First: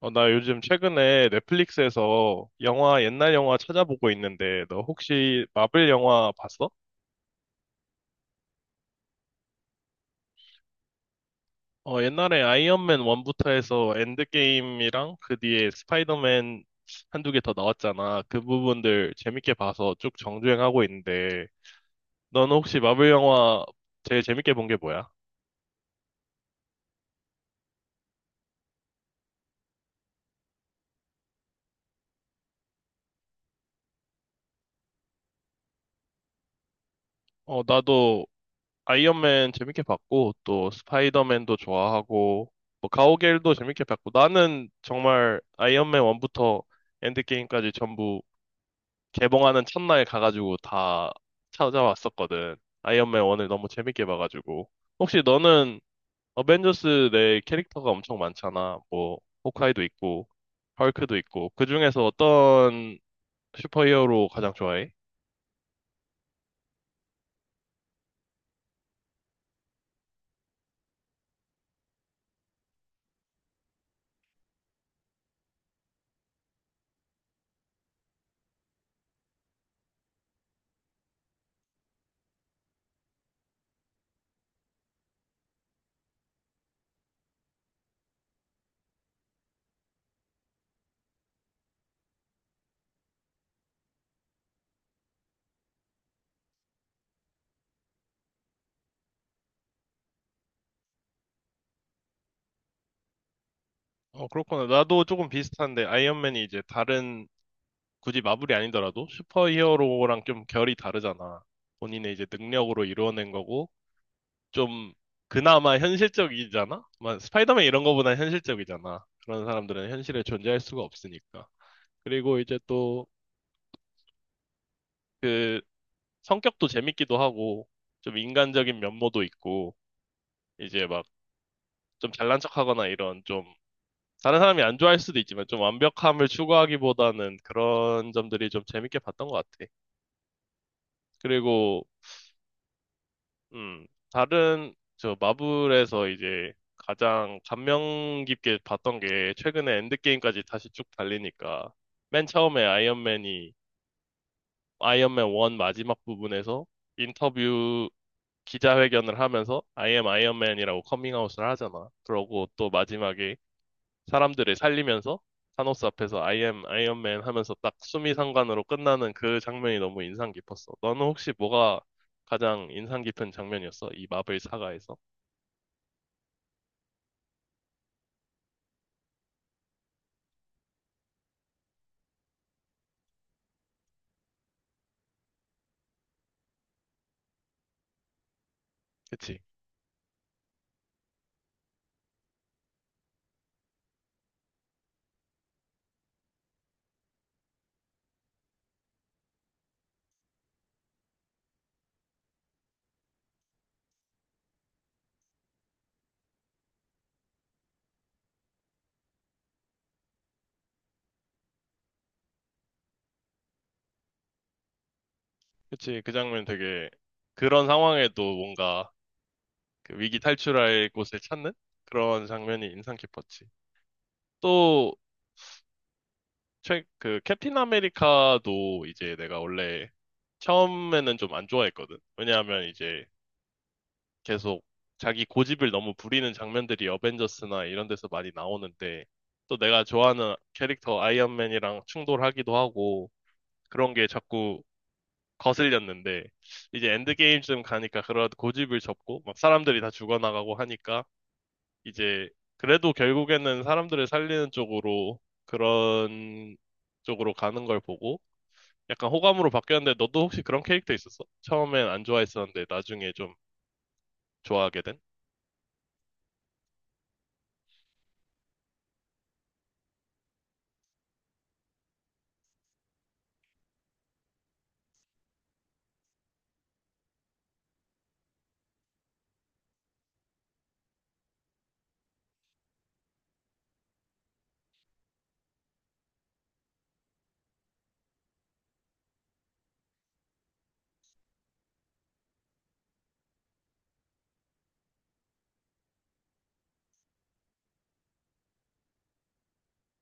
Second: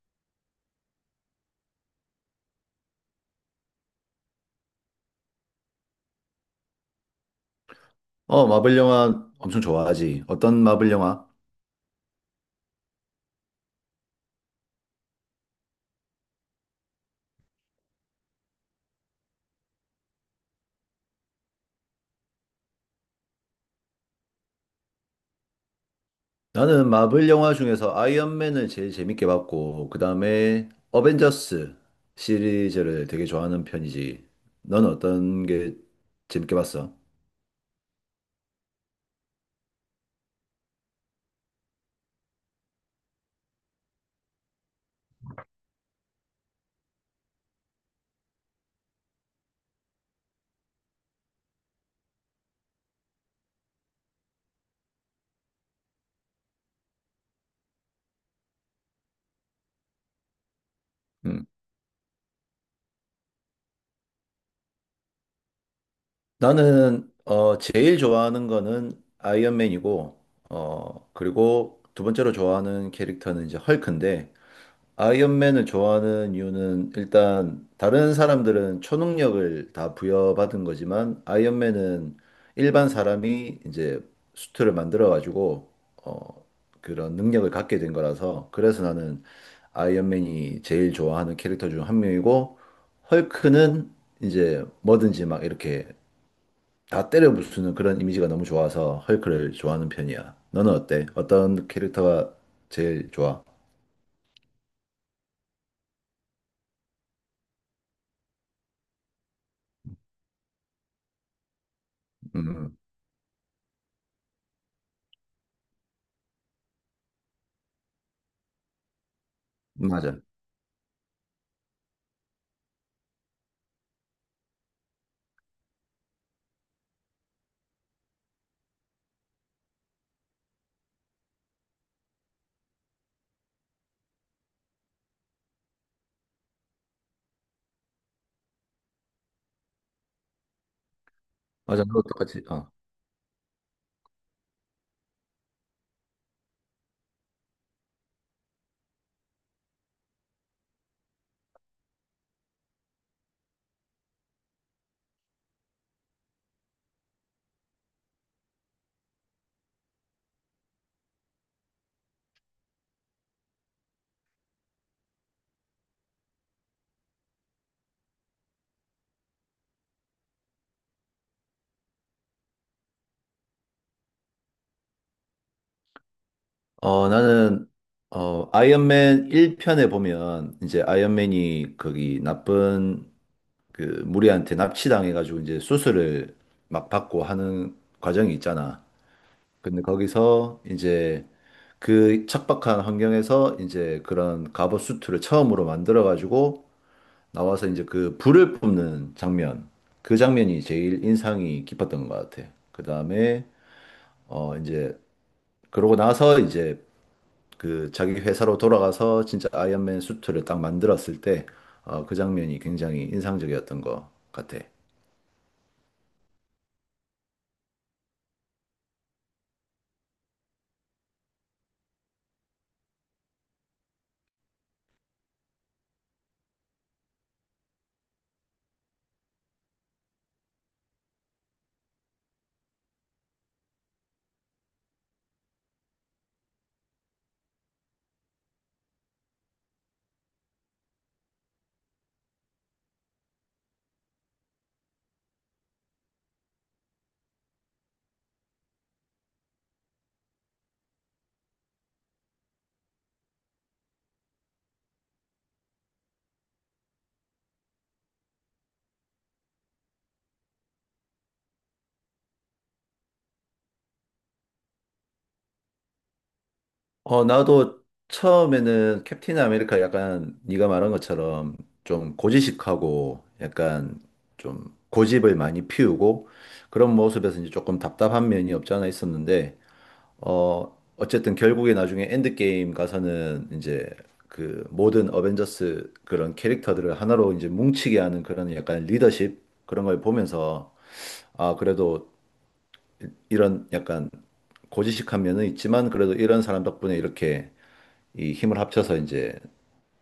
나 요즘 최근에 넷플릭스에서 옛날 영화 찾아보고 있는데, 너 혹시 마블 영화 봤어? 마블 영화 엄청 좋아하지. 어떤 마블 영화? 옛날에 아이언맨 1부터 해서 엔드게임이랑 그 뒤에 스파이더맨 한두 개 더 나왔잖아. 그 부분들 재밌게 봐서 쭉 정주행하고 있는데, 너는 혹시 마블 영화 제일 재밌게 본 게 뭐야? 나는 마블 영화 중에서 아이언맨을 제일 재밌게 봤고, 그 다음에 어벤져스 시리즈를 되게 좋아하는 편이지. 넌 어떤 게 재밌게 봤어? 나도 아이언맨 재밌게 봤고, 또 스파이더맨도 좋아하고, 뭐 가오갤도 재밌게 봤고, 나는 정말 아이언맨 1부터 엔드게임까지 전부 개봉하는 첫날 가가지고 다 찾아왔었거든. 아이언맨 1을 너무 재밌게 봐가지고. 혹시 너는 어벤져스 내 캐릭터가 엄청 많잖아. 뭐, 호크아이도 있고, 헐크도 음. 있고, 그 중에서 어떤 슈퍼히어로 가장 좋아해? 나는, 제일 좋아하는 거는 아이언맨이고, 그리고 두 번째로 좋아하는 캐릭터는 이제 헐크인데, 아이언맨을 좋아하는 이유는 일단 다른 사람들은 초능력을 다 부여받은 거지만 아이언맨은 일반 사람이 이제 수트를 만들어 가지고 어 그런 능력을 갖게 된 거라서 그래서 나는 아이언맨이 제일 좋아하는 캐릭터 중 한 명이고, 헐크는 이제 뭐든지 막 이렇게 다 때려 부수는 그런 이미지가 너무 좋아서 헐크를 좋아하는 편이야. 너는 어때? 어떤 캐릭터가 제일 좋아? 어, 그렇구나. 나도 조금 비슷한데, 아이언맨이 이제 다른 굳이 마블이 아니더라도 슈퍼히어로랑 좀 결이 다르잖아. 본인의 이제 음, 능력으로 이루어낸 거고 좀 그나마 현실적이잖아. 막 스파이더맨 이런 거보다 현실적이잖아. 그런 사람들은 맞아. 현실에 존재할 수가 없으니까. 그리고 이제 또 그 성격도 재밌기도 하고 좀 인간적인 면모도 있고 이제 막 좀 잘난 척하거나 이런 좀 다른 사람이 안 좋아할 수도 있지만 좀 완벽함을 추구하기보다는 그런 점들이 좀 재밌게 봤던 것 같아. 그리고 맞아, 너도 똑같이. 어. 음, 마블에서 이제 가장 감명 깊게 봤던 게 최근에 엔드게임까지 다시 쭉 달리니까 맨 처음에 아이언맨 1 마지막 부분에서 인터뷰 기자회견을 하면서 I am 아이언맨이라고 커밍아웃을 하잖아. 그러고 또 마지막에 사람들을 살리면서 타노스 앞에서 I am 아이언맨 하면서 딱 수미상관으로 끝나는 그 장면이 너무 인상 깊었어. 너는 혹시 뭐가 가장 인상 깊은 장면이었어? 이 마블 사가에서? 나는 아이언맨 1편에 보면 이제 아이언맨이 거기 나쁜 그 무리한테 납치당해 가지고 이제 수술을 막 받고 하는 과정이 있잖아. 그치. 근데 거기서 이제 그 척박한 환경에서 이제 그런 갑옷 수트를 처음으로 만들어 가지고 나와서 이제 그 불을 뿜는 장면. 그 장면이 제일 인상이 깊었던 것 같아. 그다음에 이제 그러고 나서 이제 그 자기 회사로 돌아가서 진짜 아이언맨 수트를 딱 만들었을 때, 그 장면이 굉장히 인상적이었던 것 같아. 그치. 그 장면 되게 그런 상황에도 뭔가 그 위기 탈출할 곳을 찾는 그런 장면이 인상 깊었지. 또, 그 캡틴 아메리카도 이제 내가 원래 처음에는 좀 안 좋아했거든. 왜냐하면 이제 계속 자기 고집을 너무 부리는 장면들이 어벤져스나 이런 데서 많이 나오는데 또 내가 좋아하는 캐릭터 아이언맨이랑 충돌하기도 하고 그런 게 자꾸 거슬렸는데 이제 엔드게임쯤 가니까 그런 고집을 접고 막 사람들이 다 죽어나가고 하니까 이제 그래도 결국에는 사람들을 살리는 쪽으로 그런 쪽으로 가는 걸 보고 약간 호감으로 바뀌었는데 너도 혹시 그런 캐릭터 있었어? 처음엔 안 좋아했었는데 나중에 좀 좋아하게 된? 나도 처음에는 캡틴 아메리카 약간 네가 말한 것처럼 좀 고지식하고 약간 좀 고집을 많이 피우고 그런 모습에서 이제 조금 답답한 면이 없지 않아 있었는데 어쨌든 결국에 나중에 엔드게임 가서는 이제 그 모든 어벤져스 그런 캐릭터들을 하나로 이제 뭉치게 하는 그런 약간 리더십 그런 걸 보면서 아, 그래도 이런 약간 고지식한 면은 있지만 그래도 이런 사람 덕분에 이렇게 이 힘을 합쳐서 이제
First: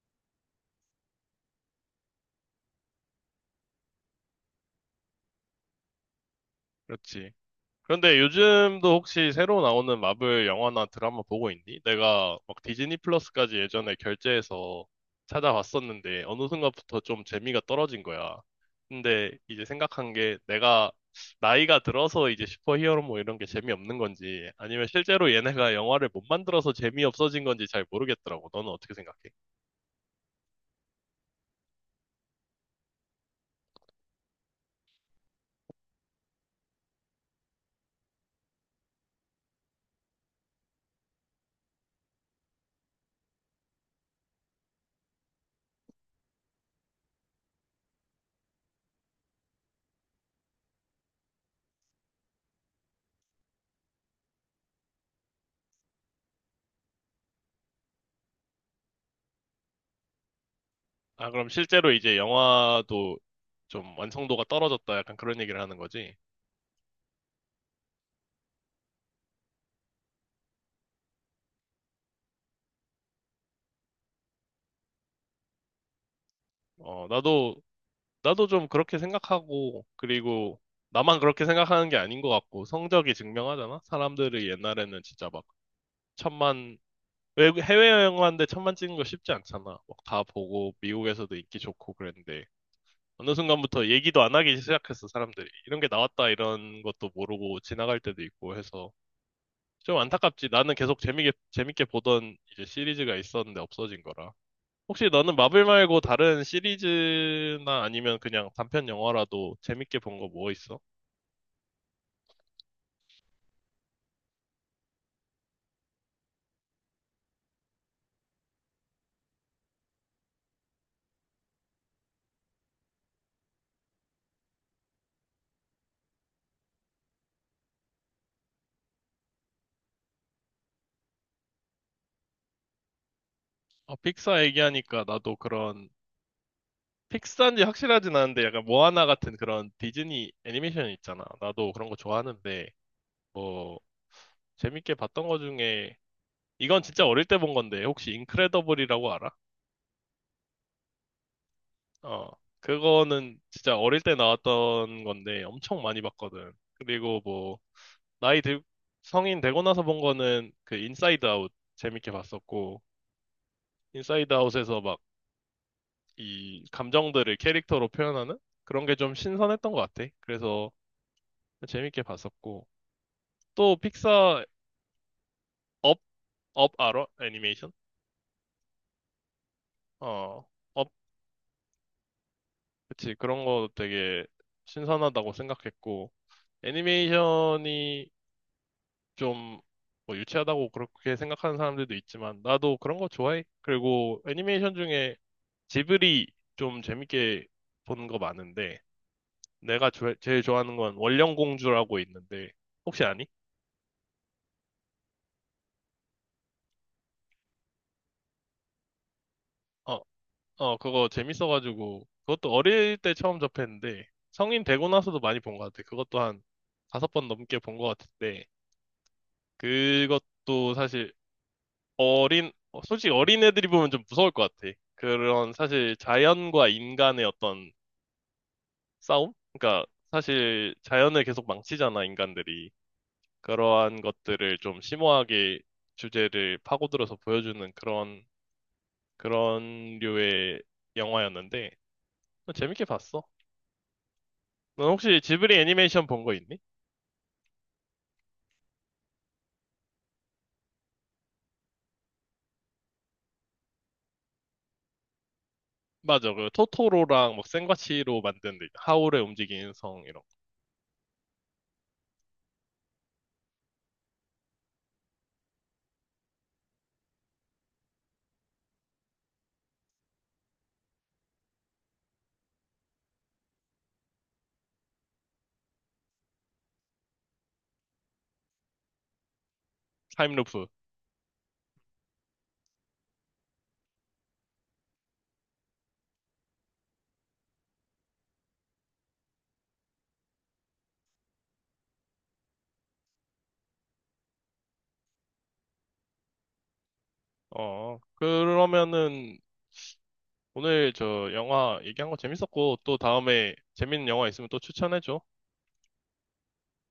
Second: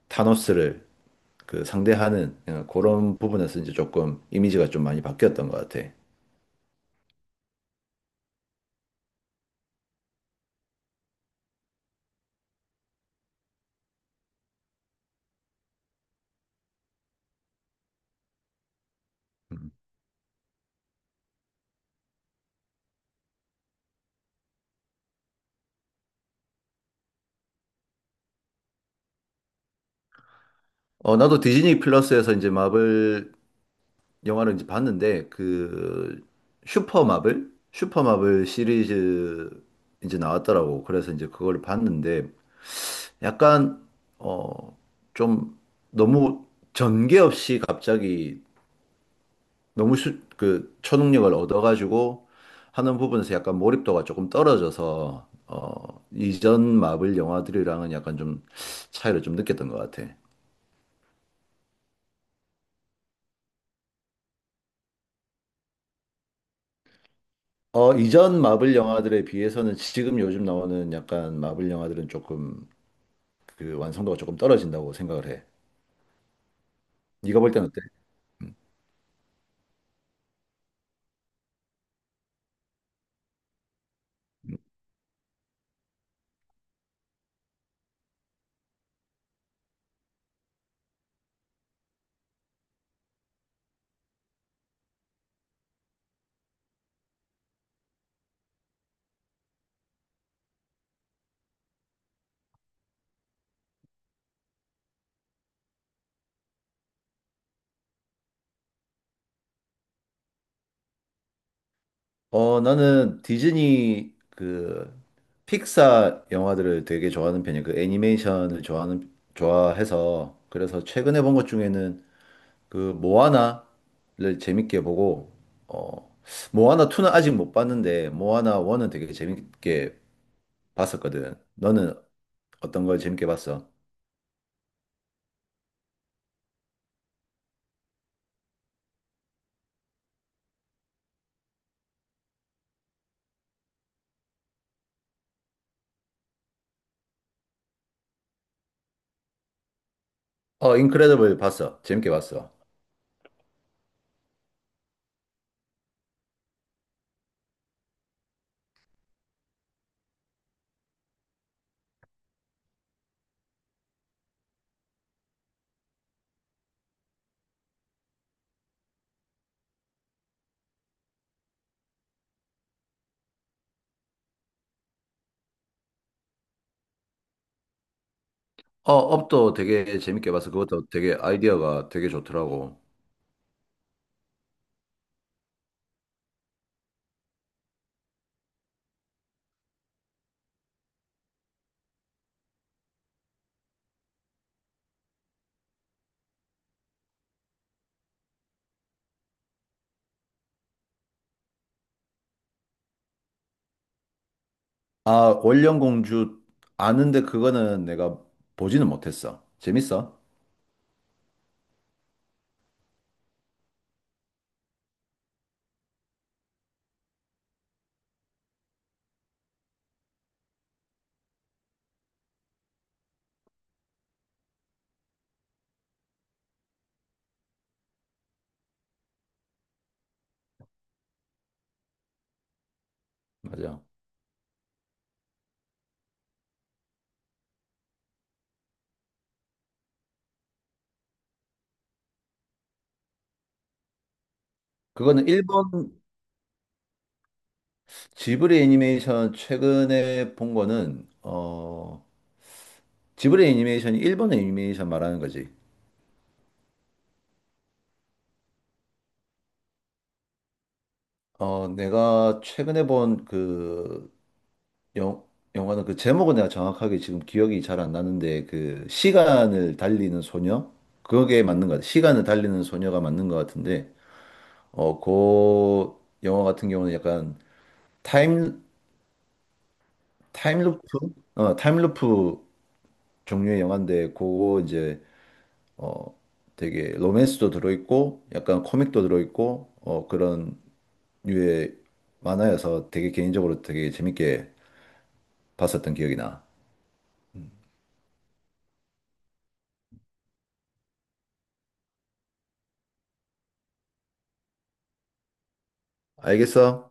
타노스를 그 상대하는, 그런 부분에서 이제 조금 이미지가 좀 많이 바뀌었던 것 같아. 그렇지. 그런데 요즘도 혹시 새로 나오는 마블 영화나 드라마 보고 있니? 내가 막 디즈니 플러스까지 예전에 결제해서 찾아봤었는데 어느 순간부터 좀 재미가 떨어진 거야. 근데 이제 생각한 게 내가 나이가 들어서 이제 슈퍼히어로 뭐 이런 게 재미없는 건지 아니면 실제로 얘네가 영화를 못 만들어서 재미없어진 건지 잘 모르겠더라고. 너는 어떻게 생각해? 나도 디즈니 플러스에서 이제 마블 영화를 이제 봤는데 그 슈퍼마블 시리즈 이제 나왔더라고. 그래서 이제 그걸 봤는데 약간 어 좀 너무 전개 없이 갑자기 그 초능력을 얻어가지고 하는 부분에서 약간 몰입도가 조금 떨어져서 이전 마블 영화들이랑은 약간 좀 차이를 좀 느꼈던 것 같아. 아, 그럼 실제로 이제 영화도 좀 완성도가 떨어졌다 약간 그런 얘기를 하는 거지? 어, 이전 마블 영화들에 비해서는 지금 요즘 나오는 약간 마블 영화들은 조금 그 완성도가 조금 떨어진다고 생각을 해. 어, 네가 볼 나도 때는 어때? 나도 좀 그렇게 생각하고, 그리고 나만 그렇게 생각하는 게 아닌 것 같고, 성적이 증명하잖아? 사람들이 옛날에는 진짜 막 천만, 해외여행 하는데 천만 찍는 거 쉽지 않잖아. 막 다 보고, 미국에서도 인기 좋고 그랬는데, 어느 순간부터 얘기도 안 하기 시작했어, 사람들이. 이런 게 나왔다, 이런 것도 모르고 지나갈 때도 있고 해서. 좀 안타깝지. 나는 계속 재밌게 보던 이제 시리즈가 있었는데 없어진 거라. 혹시 너는 마블 말고 다른 시리즈나 아니면 그냥 단편 영화라도 재밌게 본 거 뭐 있어? 어, 나는 디즈니 그 픽사 영화들을 되게 좋아하는 편이야. 그 애니메이션을 좋아하는 좋아해서 그래서 최근에 본 것 중에는 그 모아나를 재밌게 보고, 어 모아나 2는 아직 못 봤는데 모아나 1은 되게 재밌게 봤었거든. 너는 어떤 걸 재밌게 봤어? 어, 픽사 얘기하니까 나도 그런 픽사인지 확실하진 않은데 약간 모아나 같은 그런 디즈니 애니메이션 있잖아. 나도 그런 거 좋아하는데 뭐 재밌게 봤던 거 중에 이건 진짜 어릴 때 본 건데 혹시 인크레더블이라고 알아? 어, 인크레더블 봤어. 재밌게 어, 봤어. 그거는 진짜 어릴 때 나왔던 건데 엄청 많이 봤거든. 그리고 뭐 나이 들, 성인 되고 나서 본 거는 그 인사이드 아웃 재밌게 봤었고, 인사이드 아웃에서 막 이 감정들을 캐릭터로 표현하는 그런 게 좀 신선했던 것 같아. 그래서 재밌게 봤었고, 또 픽사 업, 업 알아? 애니메이션? 어, 업도 되게 재밌게 어, 봤어. 그것도 업, 되게 아이디어가 되게 좋더라고. 그치. 그런 거 되게 신선하다고 생각했고, 애니메이션이 좀 뭐 유치하다고 그렇게 생각하는 사람들도 있지만 나도 그런 거 좋아해. 그리고 애니메이션 중에 지브리 좀 재밌게 보는 거 많은데 내가 제일 좋아하는 건 원령공주라고 있는데 혹시 아니? 아, 월령공주 아는데 그거는 내가 보지는 못했어. 어, 재밌어? 어, 그거 재밌어가지고 그것도 어릴 때 처음 접했는데 성인 되고 나서도 많이 본 것 같아. 그것도 한 5번 넘게 본 것 같은데 그것도 솔직히 어린애들이 보면 좀 무서울 것 같아. 그런 사실 자연과 인간의 어떤 싸움? 그러니까 사실 자연을 계속 망치잖아, 인간들이. 맞아. 그러한 것들을 좀 심오하게 주제를 파고들어서 보여주는 그런 류의 영화였는데, 재밌게 봤어. 넌 혹시 그거는 지브리 일본 애니메이션 본 거 있니? 지브리 애니메이션 최근에 본 거는 지브리 애니메이션이 일본 애니메이션 말하는 거지. 맞아, 그 토토로랑 막 센과치로 만든 하울의 움직이는 성 이런 거. 내가 최근에 본 그 영화는 그 제목은 내가 정확하게 지금 기억이 잘 안 나는데, 그 시간을 달리는 소녀, 그게 맞는 것 같아. 시간을 달리는 소녀가 맞는 것 같은데 그 영화 같은 경우는 약간 타임, 타임루프. 타임루프? 어, 타임루프 종류의 영화인데 그거 이제 어 되게 로맨스도 들어있고 약간 코믹도 들어있고, 그런 류의 만화여서 되게 개인적으로 되게 재밌게 봤었던 기억이 나. 어, 그러면은 오늘 저 영화 얘기한 거 재밌었고, 또 다음에 재밌는 영화 있으면 또 추천해줘. 알겠어?